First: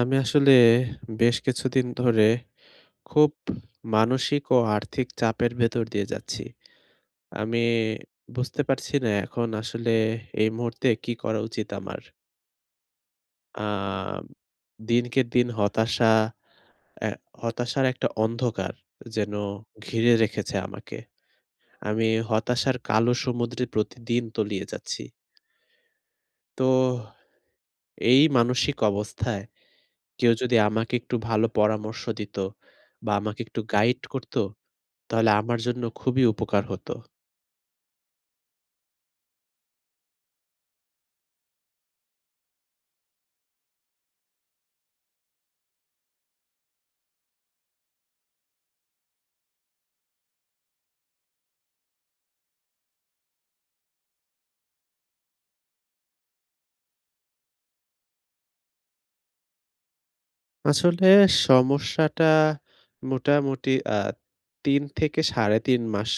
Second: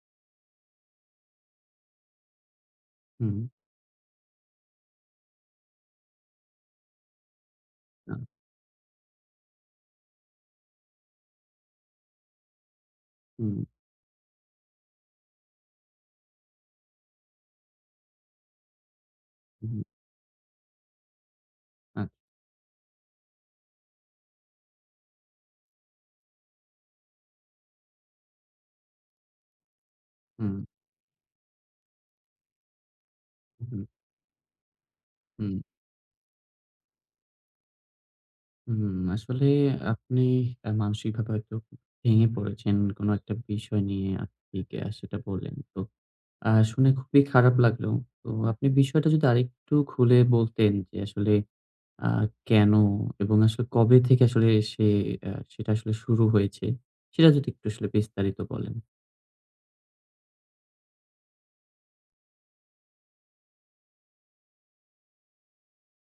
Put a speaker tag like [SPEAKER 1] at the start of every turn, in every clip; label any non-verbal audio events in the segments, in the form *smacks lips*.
[SPEAKER 1] আমি আসলে বেশ কিছুদিন ধরে খুব
[SPEAKER 2] হুম।
[SPEAKER 1] মানসিক ও আর্থিক চাপের ভেতর দিয়ে যাচ্ছি। আমি
[SPEAKER 2] *unintelligible*
[SPEAKER 1] বুঝতে পারছি না এখন আসলে এই মুহূর্তে কী করা উচিত আমার?
[SPEAKER 2] হুম।
[SPEAKER 1] আম দিনকে দিন হতাশা এ্যা হতাশার একটা অন্ধকার যেন
[SPEAKER 2] হুম।
[SPEAKER 1] ঘিরে রেখেছে আমাকে।
[SPEAKER 2] আ
[SPEAKER 1] আমি হতাশার কালো সমুদ্রে প্রতিদিন তলিয়ে যাচ্ছি। তো এই মানসিক অবস্থায় কেউ যদি
[SPEAKER 2] হুম।
[SPEAKER 1] আমাকে একটু ভালো পরামর্শ দিত বা আমাকে একটু
[SPEAKER 2] হুম।
[SPEAKER 1] গাইড করত তাহলে
[SPEAKER 2] হুম।
[SPEAKER 1] আমার জন্য খুবই উপকার হত।
[SPEAKER 2] হুম, আসলে আপনি আ মানসিকভাবে হয়তো ভেঙে পড়েছেন। কোন একটা বিষয় নিয়ে *unintelligible* সেটা বললেন। তো আ শুনে খুবই খারাপ লাগলো। তো আপনি বিষয়টা যদি আরেকটু খুলে বলতেন যে আসলে আ কেন এবং আসলে কবে থেকে আসলে সে আ সেটা আসলে শুরু হয়েছে সেটা যদি একটু আসলে বিস্তারিত বলেন।
[SPEAKER 1] আসলে সমস্যাটা মোটামুটি আ ৩ থেকে ৩.৫ মাস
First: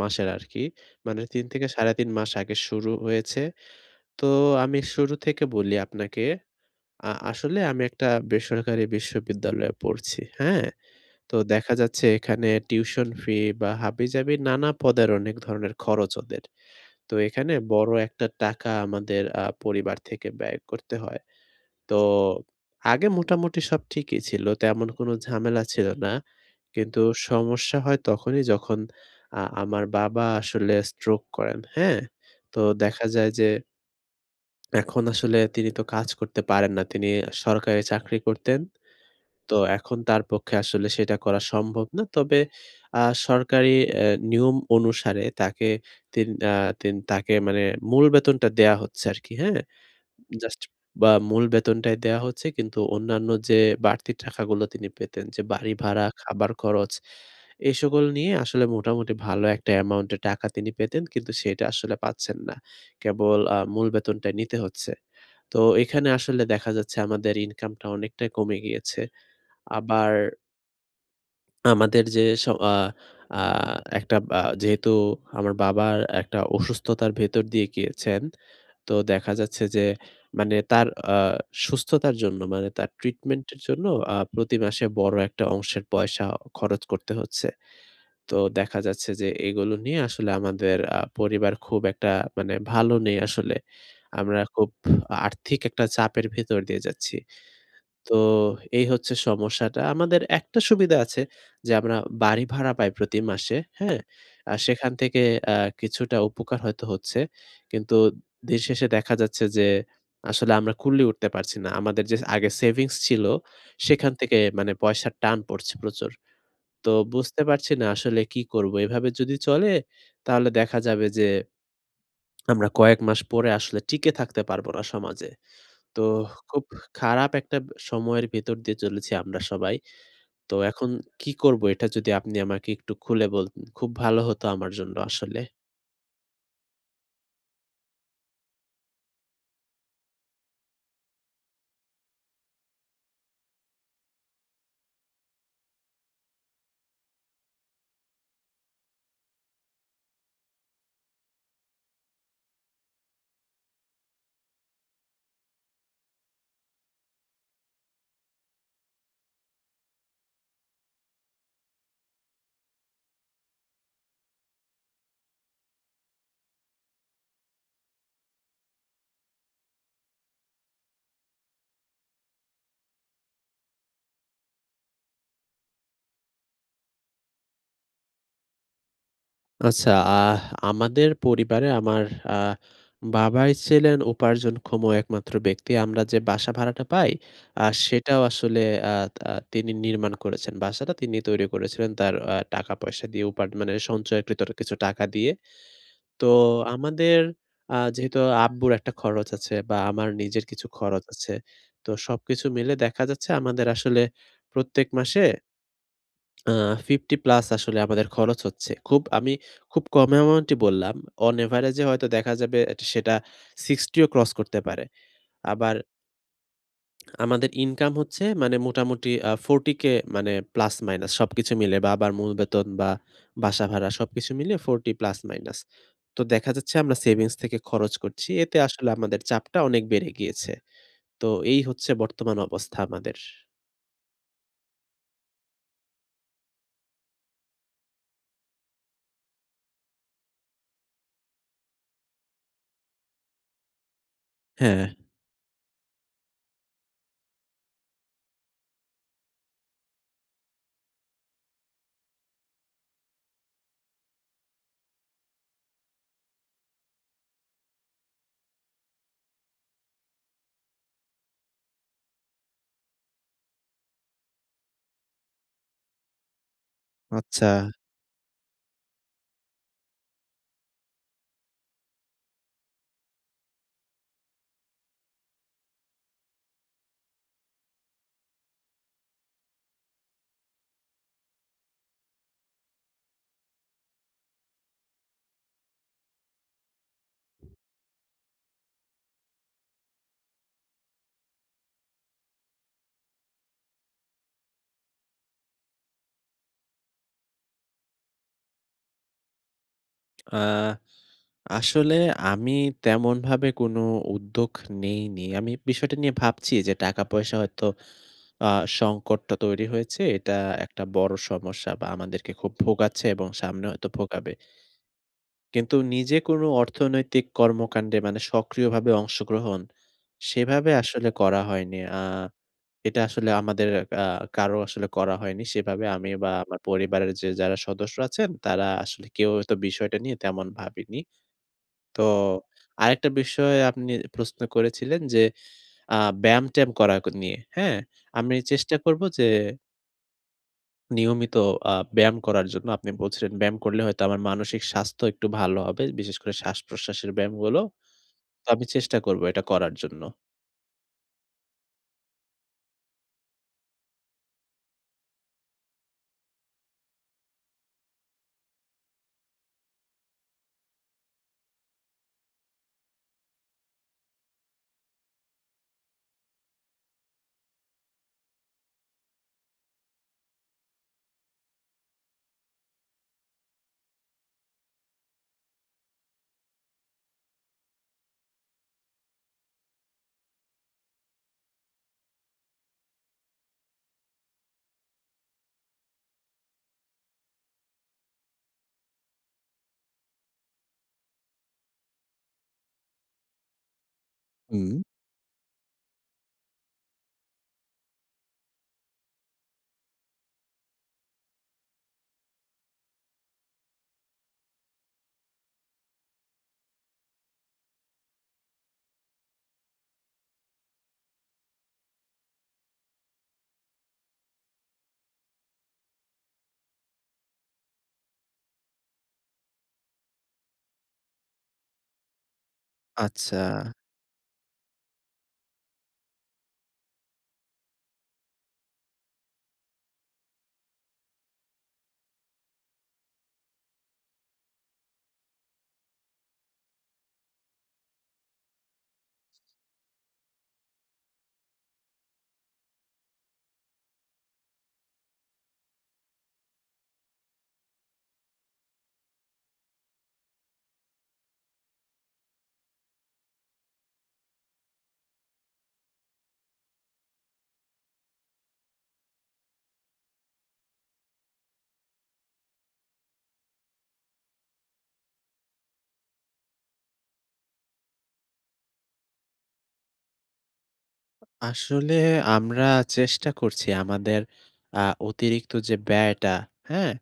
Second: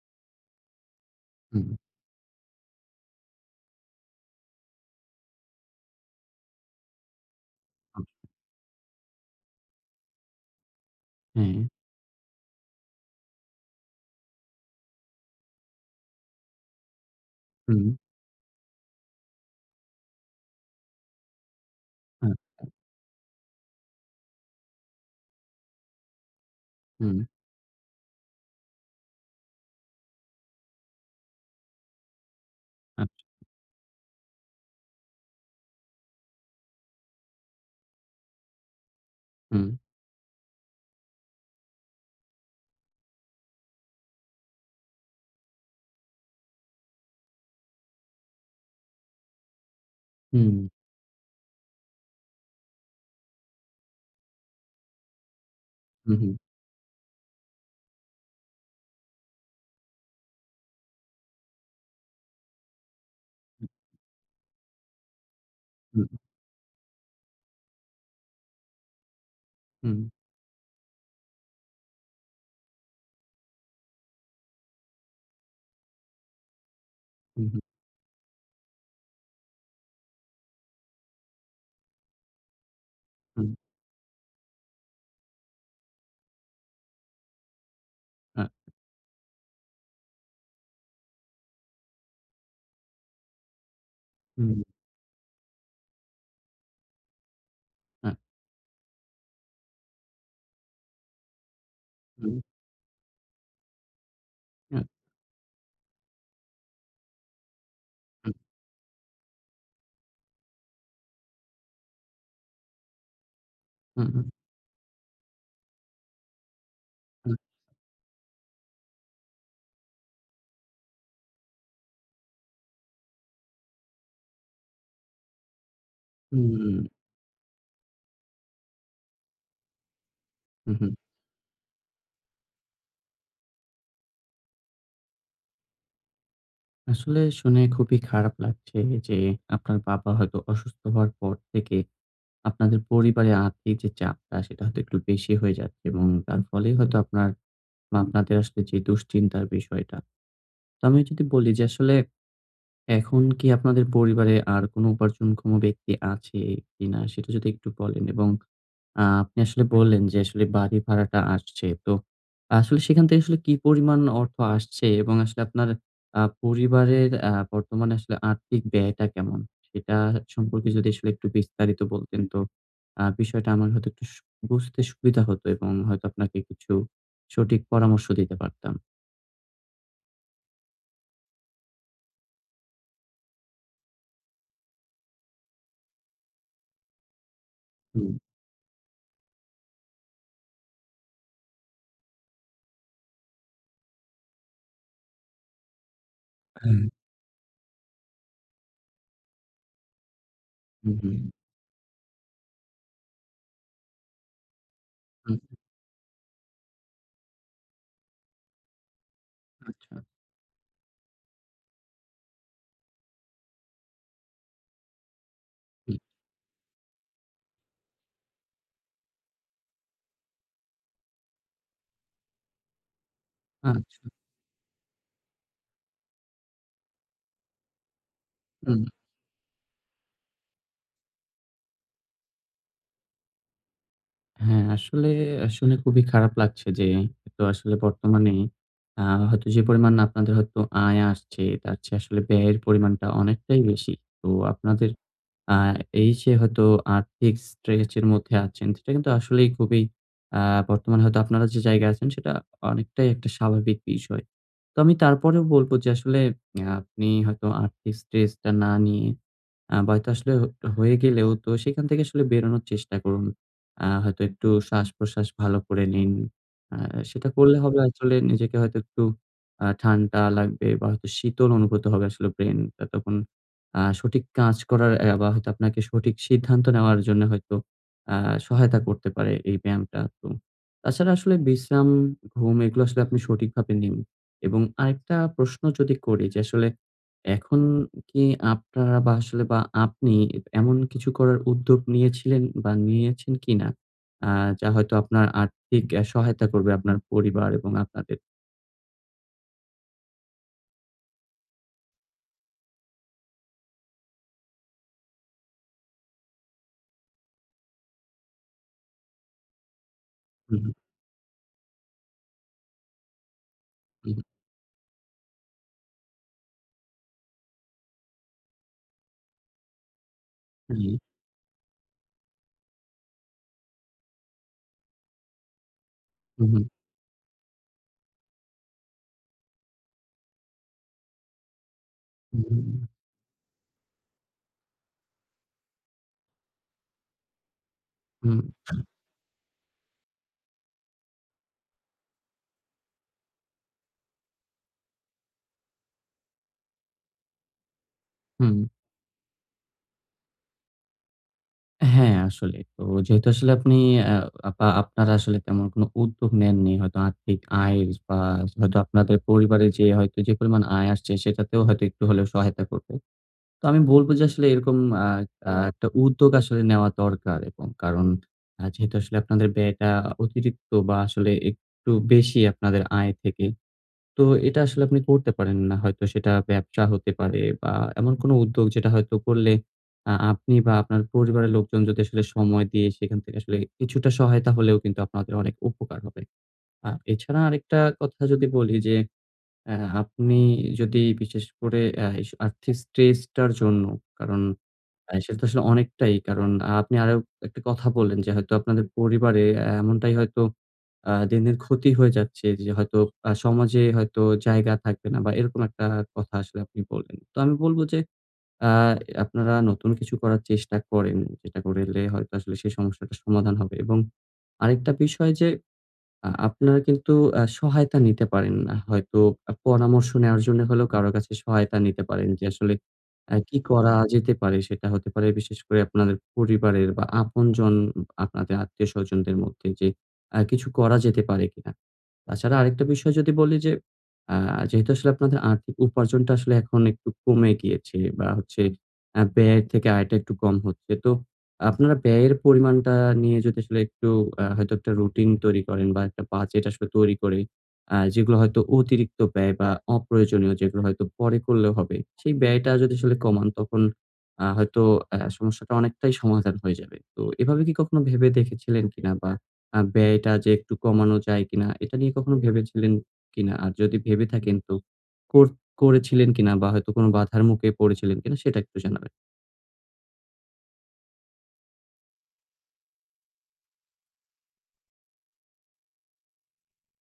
[SPEAKER 1] মাসের আরকি। মানে ৩
[SPEAKER 2] হুম।
[SPEAKER 1] থেকে ৩.৫ মাস আগে শুরু হয়েছে। তো আমি শুরু থেকে বলি আপনাকে আ আসলে আমি একটা
[SPEAKER 2] *unintelligible*
[SPEAKER 1] বেসরকারি বিশ্ববিদ্যালয়ে পড়ছি। হ্যাঁ? তো
[SPEAKER 2] হুম।
[SPEAKER 1] দেখা যাচ্ছে এখানে টিউশন ফি বা হাবিজাবি নানা পদের অনেক ধরনের খরচ ওদের। তো এখানে
[SPEAKER 2] হুম।
[SPEAKER 1] বড় একটা টাকা আমাদের আ পরিবার থেকে ব্যয় করতে হয়। তো
[SPEAKER 2] হুম।
[SPEAKER 1] আগে মোটামুটি সব ঠিকই ছিল। তেমন কোন ঝামেলা ছিল না। কিন্তু
[SPEAKER 2] হুম।
[SPEAKER 1] সমস্যা হয় তখনই যখন আ আমার বাবা আসলে স্ট্রোক করেন। হ্যাঁ? তো দেখা
[SPEAKER 2] আচ্ছা।
[SPEAKER 1] যায় যে এখন আসলে তিনি তো কাজ করতে পারেন না। তিনি সরকারি চাকরি করতেন। তো
[SPEAKER 2] হুম।
[SPEAKER 1] এখন তার পক্ষে আসলে সেটা করা সম্ভব না। তবে আ এ্যা সরকারি নিয়ম অনুসারে তাকে তিন আ তিন তাকে মানে মূল বেতনটা দেয়া হচ্ছে আরকি। হ্যাঁ? জাস্ট
[SPEAKER 2] হুম।
[SPEAKER 1] বা মূল বেতনটাই দেয়া হচ্ছে। কিন্তু অন্যান্য যে বাড়তি টাকাগুলো তিনি পেতেন, যে বাড়ি ভাড়া,
[SPEAKER 2] হু, হু।
[SPEAKER 1] খাবার খরচ এসকল নিয়ে আসলে মোটামুটি ভালো একটা অ্যামাউন্টের টাকা তিনি পেতেন। কিন্তু সেটা আসলে পাচ্ছেন না। কেবল আ মূল বেতনটা নিতে হচ্ছে। তো
[SPEAKER 2] হুম।
[SPEAKER 1] এখানে আসলে দেখা যাচ্ছে আমাদের ইনকামটা অনেকটাই কমে গিয়েছে।
[SPEAKER 2] হুম।
[SPEAKER 1] আবার আমাদের যে স আ আ একটা বা যেহেতু আমার বাবার একটা অসুস্থতার ভেতর
[SPEAKER 2] হুম, হুম।
[SPEAKER 1] দিয়ে গিয়েছেন, তো দেখা যাচ্ছে যে মানে তার আ সুস্থতার জন্য মানে তার ট্রিটমেন্ট
[SPEAKER 2] হুম।
[SPEAKER 1] এর জন্য। আ প্রতিমাসে বড় একটা অংশের পয়সা খরচ করতে হচ্ছে। তো
[SPEAKER 2] হ্যাঁ।
[SPEAKER 1] দেখা যাচ্ছে যে, এগুলো নিয়ে আসলে আমাদের আ পরিবার খুব একটা মানে ভালো নেই আসলে। আমরা
[SPEAKER 2] হুম।
[SPEAKER 1] খুব আর্থিক একটা চাপের ভেতর দিয়ে যাচ্ছি।
[SPEAKER 2] হ্যাঁ।
[SPEAKER 1] তো এই হচ্ছে সমস্যাটা। আমাদের একটা সুবিধা আছে যে আমরা
[SPEAKER 2] হুম।
[SPEAKER 1] বাড়ি ভাড়া পাই প্রতি মাসে, হ্যাঁ? আর
[SPEAKER 2] হুম।
[SPEAKER 1] সেখান থেকে অ্যা কিছুটা উপকার হয়তো হচ্ছে। কিন্তু
[SPEAKER 2] হুম।
[SPEAKER 1] দিনশেষে দেখা যাচ্ছে যে, আসলে আমরা কুলিয়ে উঠতে পারছি না। আমাদের যে আগে সেভিংস ছিল
[SPEAKER 2] হুম,
[SPEAKER 1] সেখান
[SPEAKER 2] হুম।
[SPEAKER 1] থেকে মানে পয়সার টান পড়ছে প্রচুর। তো
[SPEAKER 2] হুম।
[SPEAKER 1] বুঝতে পারছি না আসলে কি করব। এভাবে যদি চলে তাহলে দেখা যাবে যে আমরা কয়েক মাস পরে আসলে টিকে থাকতে পারব না সমাজে। তো খুব
[SPEAKER 2] হুম।
[SPEAKER 1] খারাপ একটা সময়ের ভেতর দিয়ে চলেছি আমরা সবাই। তো এখন
[SPEAKER 2] উহুম।
[SPEAKER 1] কি করব? এটা যদি আপনি আমাকে একটু খুলে বলতেন। খুব ভালো হতো আমার জন্য আসলে।
[SPEAKER 2] আসলে শুনে খুবই খারাপ লাগছে যে, আপনার বাবা হয়তো অসুস্থ হওয়ার পর থেকে আপনাদের পরিবারে আর্থিক যে চাপটা সেটা হয়তো একটু বেশি হয়ে যাচ্ছে এবং তার ফলেই হয়তো আপনার বা আপনাদের আসলে যে দুশ্চিন্তার বিষয়টা। তো আমি যদি বলি যে, আসলে এখন কি আপনাদের পরিবারে আর কোন উপার্জনক্ষম ব্যক্তি আছে কিনা সেটা যদি একটু বলেন এবং আ আপনি আসলে বললেন যে, আসলে বাড়ি ভাড়াটা আসছে। তো আসলে সেখান থেকে আসলে কি পরিমাণ অর্থ আসছে এবং আসলে আপনার আ পরিবারের আ বর্তমানে আসলে আর্থিক ব্যয়টা কেমন? সেটা সম্পর্কে যদি আসলে একটু বিস্তারিত বলতেন তো আ বিষয়টা আমার হয়তো একটু উস বুঝতে সুবিধা হতো এবং হয়তো আপনাকে কিছু সঠিক পরামর্শ দিতে পারতাম।
[SPEAKER 1] আচ্ছা, আহ আমাদের পরিবারে আমার আ বাবাই ছিলেন উপার্জনক্ষম একমাত্র ব্যক্তি। আমরা যে বাসা ভাড়াটা পাই আ
[SPEAKER 2] হুম।
[SPEAKER 1] সেটাও আসলে আ তা তিনি নির্মাণ করেছেন। বাসাটা তিনি তৈরি করেছিলেন তার আ টাকা-পয়সা দিয়ে উপা মানে সঞ্চয়কৃত কিছু টাকা দিয়ে। তো
[SPEAKER 2] হ্যাঁ।
[SPEAKER 1] আমাদের আ যেহেতু আব্বুর একটা খরচ আছে বা আমার নিজের কিছু
[SPEAKER 2] হুম,
[SPEAKER 1] খরচ
[SPEAKER 2] হুম।
[SPEAKER 1] আছে। তো সবকিছু মিলে দেখা যাচ্ছে আমাদের আসলে প্রত্যেক মাসে
[SPEAKER 2] হুম।
[SPEAKER 1] আ 50+ আসলে আমাদের খরচ হচ্ছে। খুব আমি খুব
[SPEAKER 2] আচ্ছা।
[SPEAKER 1] কম অ্যামাউন্টই বললাম। অন এভারেজ এ হয়তো দেখা যাবে সেটা 60 ও ক্রস করতে পারে। আবার
[SPEAKER 2] হুম।
[SPEAKER 1] *smacks lips* আমাদের ইনকাম হচ্ছে মানে মোটামুটি আ 40K মানে প্লাস মাইনাস সবকিছু মিলে বা আবার মূল বেতন বা বাসা ভাড়া
[SPEAKER 2] আচ্ছা।
[SPEAKER 1] সবকিছু মিলে 40 প্লাস মাইনাস। তো দেখা যাচ্ছে আমরা সেভিংস থেকে খরচ করছি এতে
[SPEAKER 2] উম
[SPEAKER 1] আসলে আমাদের চাপটা অনেক বেড়ে গিয়েছে। তো এই হচ্ছে বর্তমান অবস্থা আমাদের।
[SPEAKER 2] হ্যাঁ আসলে, আ শুনে খুবই খারাপ লাগছে যে একতো আসলে বর্তমানে আ হয়তো যে পরিমাণ আপনাদের হয়তো আয় আসছে, তার চেয়ে আসলে ব্যয়ের পরিমাণটা অনেকটাই বেশি। তো
[SPEAKER 1] হ্যাঁ।
[SPEAKER 2] আপনাদের আ এইযে হয়তো আর্থিক স্ট্রেচের মধ্যে আছেন। সেটা কিন্তু আসলেই খুবই আ বর্তমানে হয়তো আপনারা যে জায়গায় আছেন সেটা অনেকটাই একটা স্বাভাবিক বিষয়। তো আমি তারপরেও বলবো যে, আসলে অ্যা আপনি হয়তো আর্থিক স্ট্রেসটা না নিয়ে আ বা তা আসলেও একটা হয়ে গেলেও তো সেখান থেকে আসলে বেরোনোর চেষ্টা করুন। আ হয়তো একটু শ্বাস-প্রশ্বাস ভালো করে নিন। আ সেটা
[SPEAKER 1] আচ্ছা।
[SPEAKER 2] করলে হবে আসলে নিজেকে হয়তো একটু আ ঠান্ডা লাগবে বা হয়তো শীতল অনুভূত হবে আসলে ব্রেইনটা তখন। আ সঠিক কাজ করার অ্যা বা হয়তো আপনাকে সঠিক সিদ্ধান্ত নেওয়ার জন্য হয়তো অ্যা সহায়তা করতে পারে এই ব্যায়ামটা। তো তাছাড়া আসলে বিশ্রাম, ঘুম এগুলো আসলে আপনি সঠিকভাবে নিন এবং আরেকটা প্রশ্ন যদি করি যে আসলে এখন কি আপনারা বা আসলে বা আপনি এমন কিছু করার উদ্যোগ নিয়েছিলেন বা নিয়েছেন কিনা? আ যা হয়তো আপনার আর্থিক এ সহায়তা করবে আপনার পরিবার এবং আপনাদের।
[SPEAKER 1] আ আসলে আমি তেমনভাবে কোনো উদ্যোগ নেইনি। আমি বিষয়টা নিয়ে ভাবছি যে টাকা-পয়সা হয়তো আ সংকটটা তৈরি হয়েছে। এটা
[SPEAKER 2] হুম।
[SPEAKER 1] একটা বড় সমস্যা বা আমাদেরকে খুব ভোগাচ্ছে এবং সামনে হয়তো
[SPEAKER 2] উ হু।
[SPEAKER 1] ভোগাবে কিন্তু নিজে কোনো অর্থনৈতিক কর্মকাণ্ডে মানে সক্রিয়ভাবে অংশগ্রহণ সেভাবে
[SPEAKER 2] হুম।
[SPEAKER 1] আসলে করা হয়নি। আ এটা আসলে আমাদের আ কারো আসলে করা হয়নি। সেভাবে আমি বা
[SPEAKER 2] হু,
[SPEAKER 1] আমার
[SPEAKER 2] হু।
[SPEAKER 1] পরিবারের যে যারা সদস্য আছেন তারা আসলে কেউ তো বিষয়টা নিয়ে তেমন ভাবেনি। তো
[SPEAKER 2] হু, হুম।
[SPEAKER 1] আরেকটা বিষয় আপনি প্রশ্ন করেছিলেন যে আ ব্যায়াম-ট্যায়াম করা নিয়ে হ্যাঁ আমি
[SPEAKER 2] হুম।
[SPEAKER 1] চেষ্টা করব যে নিয়মিত আ ব্যায়াম করার জন্য আপনি বলছিলেন ব্যায়াম করলে হয়তো আমার মানসিক স্বাস্থ্য একটু ভালো হবে। বিশেষ করে শ্বাসপ্রশ্বাসের ব্যায়ামগুলো। তো আমি
[SPEAKER 2] হুম।
[SPEAKER 1] চেষ্টা করব এটা করার জন্য।
[SPEAKER 2] হ্যাঁ আসলে। তো যেহেতু আসলে আপনি আ বা আপনারা আসলে তেমন কোনো উদ্যোগ নেননি। হয়তো আর্থিক আয় বা হয়তো আপনাদের পরিবারে যে হয়তো যে পরিমাণ আয় আসছে সেটাতেও হয়তো একটু হলেও সহায়তা করবে। তো আমি বলব যে আসলে এরকম আ আ একটা উদ্যোগ আসলে নেওয়া দরকার এবং কারণ আ যেহেতু আসলে আপনাদের ব্যয়টা অতিরিক্ত বা আসলে একটু বেশি আপনাদের আয় থেকে তো এটা আসলে আপনি করতে পারেন না। হয়তো সেটা ব্যবসা হতে পারে বা এমন কোনো উদ্যোগ যেটা হয়তো করলে আ আপনি বা আপনার পরিবারের লোকজন যদি আসলে সময় দিয়ে সেখান থেকে আসলে কিছুটা সহায়তা হলেও কিন্তু আপনাদের অনেক উপকার হবে। আ এছাড়া আরেকটা কথা যদি বলি যে অ্যা আপনি যদি বিশেষ করে এ্যাস আর্থিক স্ট্রেসটার জন্য কারণ
[SPEAKER 1] হুম।
[SPEAKER 2] আ সেটা তো আসলে অনেকটাই কারণ আপনি আরও একটা কথা বললেন যে হয়তো আপনাদের পরিবারে এমনটাই হয়তো আ দিন, দিন ক্ষতি হয়ে যাচ্ছে যে হয়তো আ সমাজে হয়তো জায়গা থাকবে না বা এরকম একটা কথা আসলে আপনি বললেন। তো আমি বলব যে আ এ আপনারা নতুন কিছু করার চেষ্টা করেন যেটা করলে হয়তো আসলে সেই সমস্যাটার সমাধান হবে এবং আরেকটা বিষয় যে আ আপনারা কিন্তু আ সহায়তা নিতে পারেন না। হয়তো অ পরামর্শ নেওয়ার জন্য হলেও কারো কাছে সহায়তা নিতে পারেন যে আসলে আ কি
[SPEAKER 1] আচ্ছা।
[SPEAKER 2] করা যেতে পারে সেটা হতে পারে বিশেষ করে আপনার পরিবারের বা আপনজন আপনাদের আত্মীয়স্বজনদের মধ্যে যে আ কিছু করা যেতে পারে কিনা। তাছাড়া আরেকটা বিষয় যদি বলি যে অ্যা যেহেতু আসলে আপনাদের আর্থিক উপার্জনটা আসলে এখন একটু কমে গিয়েছে বা হচ্ছে আ ব্যয়ের থেকে আয়টা একটু কম হচ্ছে। তো আপনারা ব্যয়ের পরিমাণটা নিয়ে যদি আসলে একটু আ হয়তো একটা রুটিন তৈরি করেন বা একটা বাজেট আসলে তৈরি করে আ যেগুলো হয়তো অতিরিক্ত ব্যয় বা অপ্রয়োজনীয় যেগুলো হয়তো পরে করলে হবে। সেই ব্যয়টা যদি আসলে কমান তখন আ হয়তো অ্যা সমস্যাটা অনেকটাই সমাধান হয়ে যাবে। তো এভাবে কি কখনো ভেবে দেখেছিলেন কিনা বা আ ব্যয়টা যে একটু কমানো যায় কিনা এটা নিয়ে কখনো ভেবেছিলেন কিনা? আর যদি ভেবে থাকেন তো কর করেছিলেন কিনা বা হয়তো কোনো বাধার মুখে পড়েছিলেন কিনা সেটা একটু জানাবেন।
[SPEAKER 1] আসলে আমরা চেষ্টা করছি আমাদের আ অতিরিক্ত যে ব্যয়টা, হ্যাঁ?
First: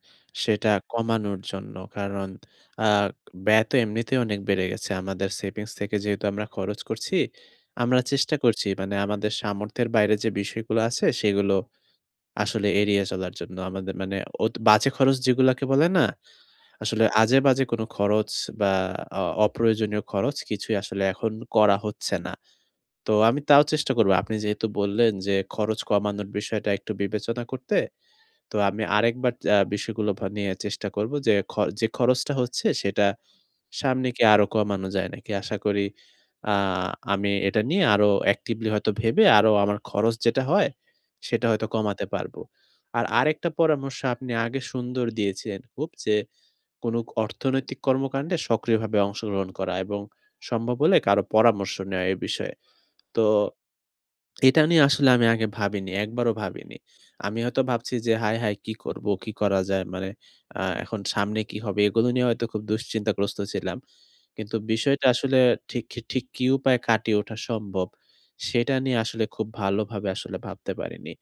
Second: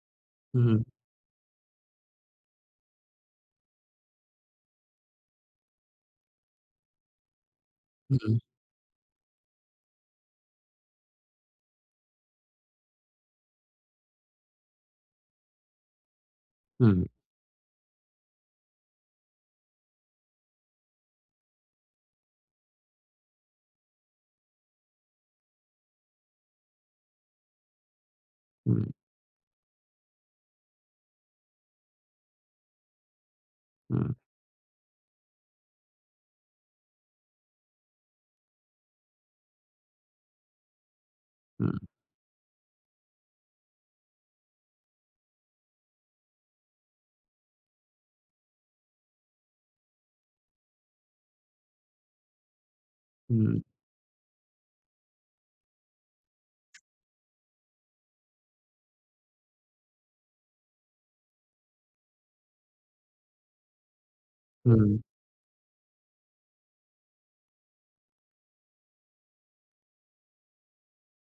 [SPEAKER 2] হুম,
[SPEAKER 1] সেটা
[SPEAKER 2] হুম।
[SPEAKER 1] কমানোর জন্য। কারণ আ ব্যয় তো এমনিতেই অনেক বেড়ে গেছে। আমাদের সেভিংস থেকে যেহেতু আমরা খরচ করছি, আমরা
[SPEAKER 2] হুম, হুম।
[SPEAKER 1] চেষ্টা করছি মানে আমাদের সামর্থ্যের বাইরে যে বিষয়গুলো আছে, সেগুলো আসলে এড়িয়ে চলার জন্য। আমাদের মানে অত বাজে খরচ যেগুলোকে বলে না? আসলে
[SPEAKER 2] হুম।
[SPEAKER 1] আজেবাজে কোন খরচ বা অ অপ্রয়োজনীয় খরচ কিছুই আসলে এখন করা হচ্ছে না। তো আমি তাও চেষ্টা করব। আপনি যেহেতু বললেন যে, খরচ কমানোর বিষয়টা একটু বিবেচনা করতে। তো আমি
[SPEAKER 2] হুম।
[SPEAKER 1] আরেকবার আ বিষয়গুলো নিয়ে চেষ্টা করব যে, যে খরচটা হচ্ছে, সেটা সামনে
[SPEAKER 2] হুম।
[SPEAKER 1] কি আরো কমানো যায় নাকি? আশা করি আ আমি এটা নিয়ে আরো অ্যাক্টিভলি হয়তো ভেবে আরো আমার খরচ যেটা হয়, সেটা হয়তো
[SPEAKER 2] হুম।
[SPEAKER 1] কমাতে পারবো। আর আরেকটা পরামর্শ আপনি আগে সুন্দর দিয়েছেন হপ যে, কোন অর্থনৈতিক কর্মকাণ্ডে সক্রিয়ভাবে অংশগ্রহণ করা এবং সম্ভব হলে কারো পরামর্শ নেওয়া এ বিষয়ে। তো
[SPEAKER 2] হুম।
[SPEAKER 1] এটা নিয়ে আসলে আমি আগে ভাবিনি। একবারও ভাবিনি। আমি হয়তো ভাবছি যে হায়, হায় কি করব, কি করা যায়? মানে আ এখন সামনে কি হবে? এগুলো নিয়ে হয়তো খুব দুশ্চিন্তাগ্রস্ত ছিলাম। কিন্তু
[SPEAKER 2] হুম।
[SPEAKER 1] বিষয়টা আসলে ঠিক কি ঠিক কী উপায়ে কাটিয়ে ওঠা সম্ভব? সেটা নিয়ে আসলে খুব ভালোভাবে আসলে ভাবতে পারিনি।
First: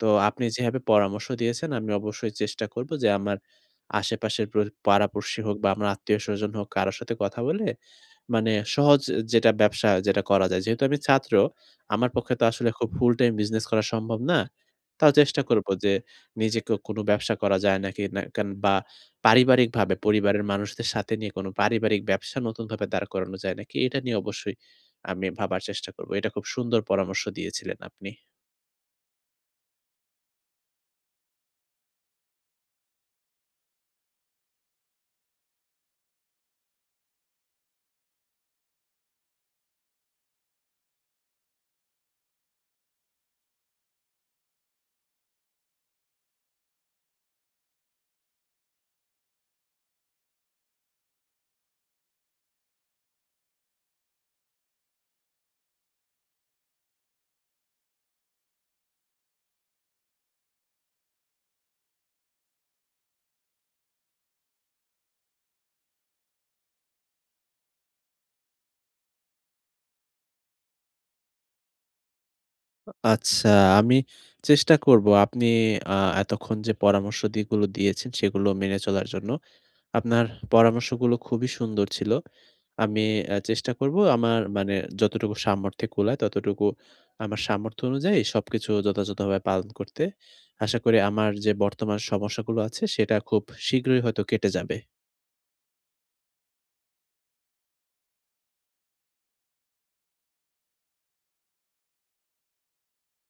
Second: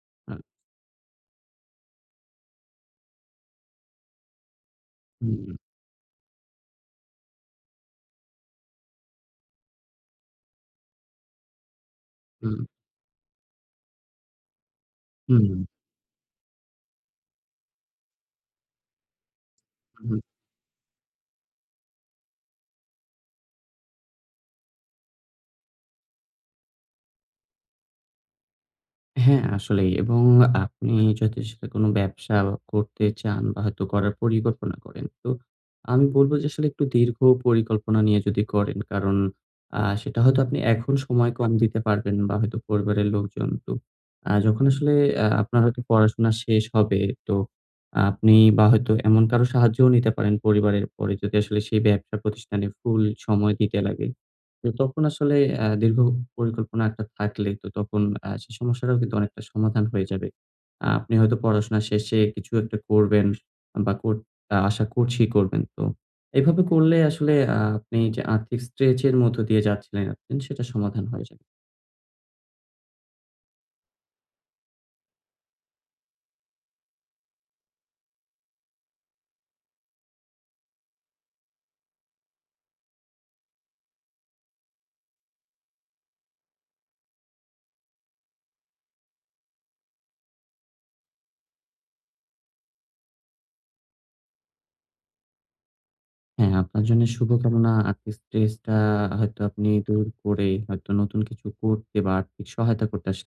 [SPEAKER 1] তো
[SPEAKER 2] হ্যাঁ।
[SPEAKER 1] আপনি যেভাবে পরামর্শ দিয়েছেন, আমি অবশ্যই চেষ্টা করব যে, আমার আশেপাশের প্র পাড়াপর্শী হোক
[SPEAKER 2] হুম।
[SPEAKER 1] বা আমার আত্মীয়স্বজন হোক, কারো সাথে কথা বলে, মানে সহজ যেটা ব্যবসা যেটা করা যায়। যেহেতু আমি ছাত্র, আমার পক্ষে তো
[SPEAKER 2] হুম।
[SPEAKER 1] আসলে খুব ফুলটাইম বিজনেস করা সম্ভব না। তাও চেষ্টা করব
[SPEAKER 2] হুম।
[SPEAKER 1] যে, নিজেকেও কোন ব্যবসা করা যায় নাকি? না কেন বা পারিবারিকভাবে
[SPEAKER 2] হুম, হুম।
[SPEAKER 1] পরিবারের মানুষদের সাথে নিয়ে, কোনো পারিবারিক ব্যবসা নতুনভাবে দাঁড় করানো যায় নাকি, এটা নিয়ে অবশ্যই আমি ভাবার চেষ্টা করব। এটা খুব সুন্দর পরামর্শ দিয়েছিলেন আপনি।
[SPEAKER 2] হ্যাঁ, আসলেই এবং আপনি যদি সেটা কোন ব্যবসা করতে চান বা হয়তো করার পরিকল্পনা করেন। তো আমি বলব যে, আসলে একটু দীর্ঘ পরিকল্পনা নিয়ে যদি করেন কারণ আ সেটা হয়তো আপনি এখন সময় কম দিতে পারবেন বা হয়তো পরিবারের লোকজন তো আ যখন আসলে আ আপনার হয়তো পড়াশোনা শেষ হবে তো আপনি বা হয়তো এমন কারোর সাহায্যও নিতে পারেন পরিবারের পরে যদি আসলে সেই ব্যবসা প্রতিষ্ঠানে ফুল সময় দিতে লাগে। তো তখন আসলে অ্যা দীর্ঘ পরিকল্পনা একটা থাকলে তো তখন আ সেই সমস্যাটাও কিন্তু অনেকটা সমাধান হয়ে যাবে। আপনি হয়তো পড়াশোনা শেষে কিছু একটা করবেন বা কর আশা করছি করবেন। তো এভাবে করলে আসলে আপনি যে আর্থিক স্ট্রেচ এর মধ্যে দিয়ে যাচ্ছিলেন সেটা সমাধান হয়ে যাবে।
[SPEAKER 1] আচ্ছা, আমি চেষ্টা করব আপনি আ এতক্ষণ যে পরামর্শ যেগুলো দিয়েছেন সেগুলো মেনে চলার জন্য। আপনার পরামর্শগুলো খুবই সুন্দর ছিল। আমি এ চেষ্টা করব আমার মানে যতটুকু সামর্থ্যে কুলায় ততটুকু আমার সামর্থ্য অনুযায়ী সবকিছু যথাযথ ভাবে পালন করতে। আশা করি আমার যে বর্তমান সমস্যাগুলো আছে সেটা খুব শীঘ্রই হয়তো কেটে যাবে।
[SPEAKER 2] হ্যাঁ, আপনার জন্য শুভকামনা আর্থিক স্ট্রেস টা হয়তো আপনি দূর করে হয়তো নতুন কিছু করতে বা আর্থিক সহায়তা করতে আস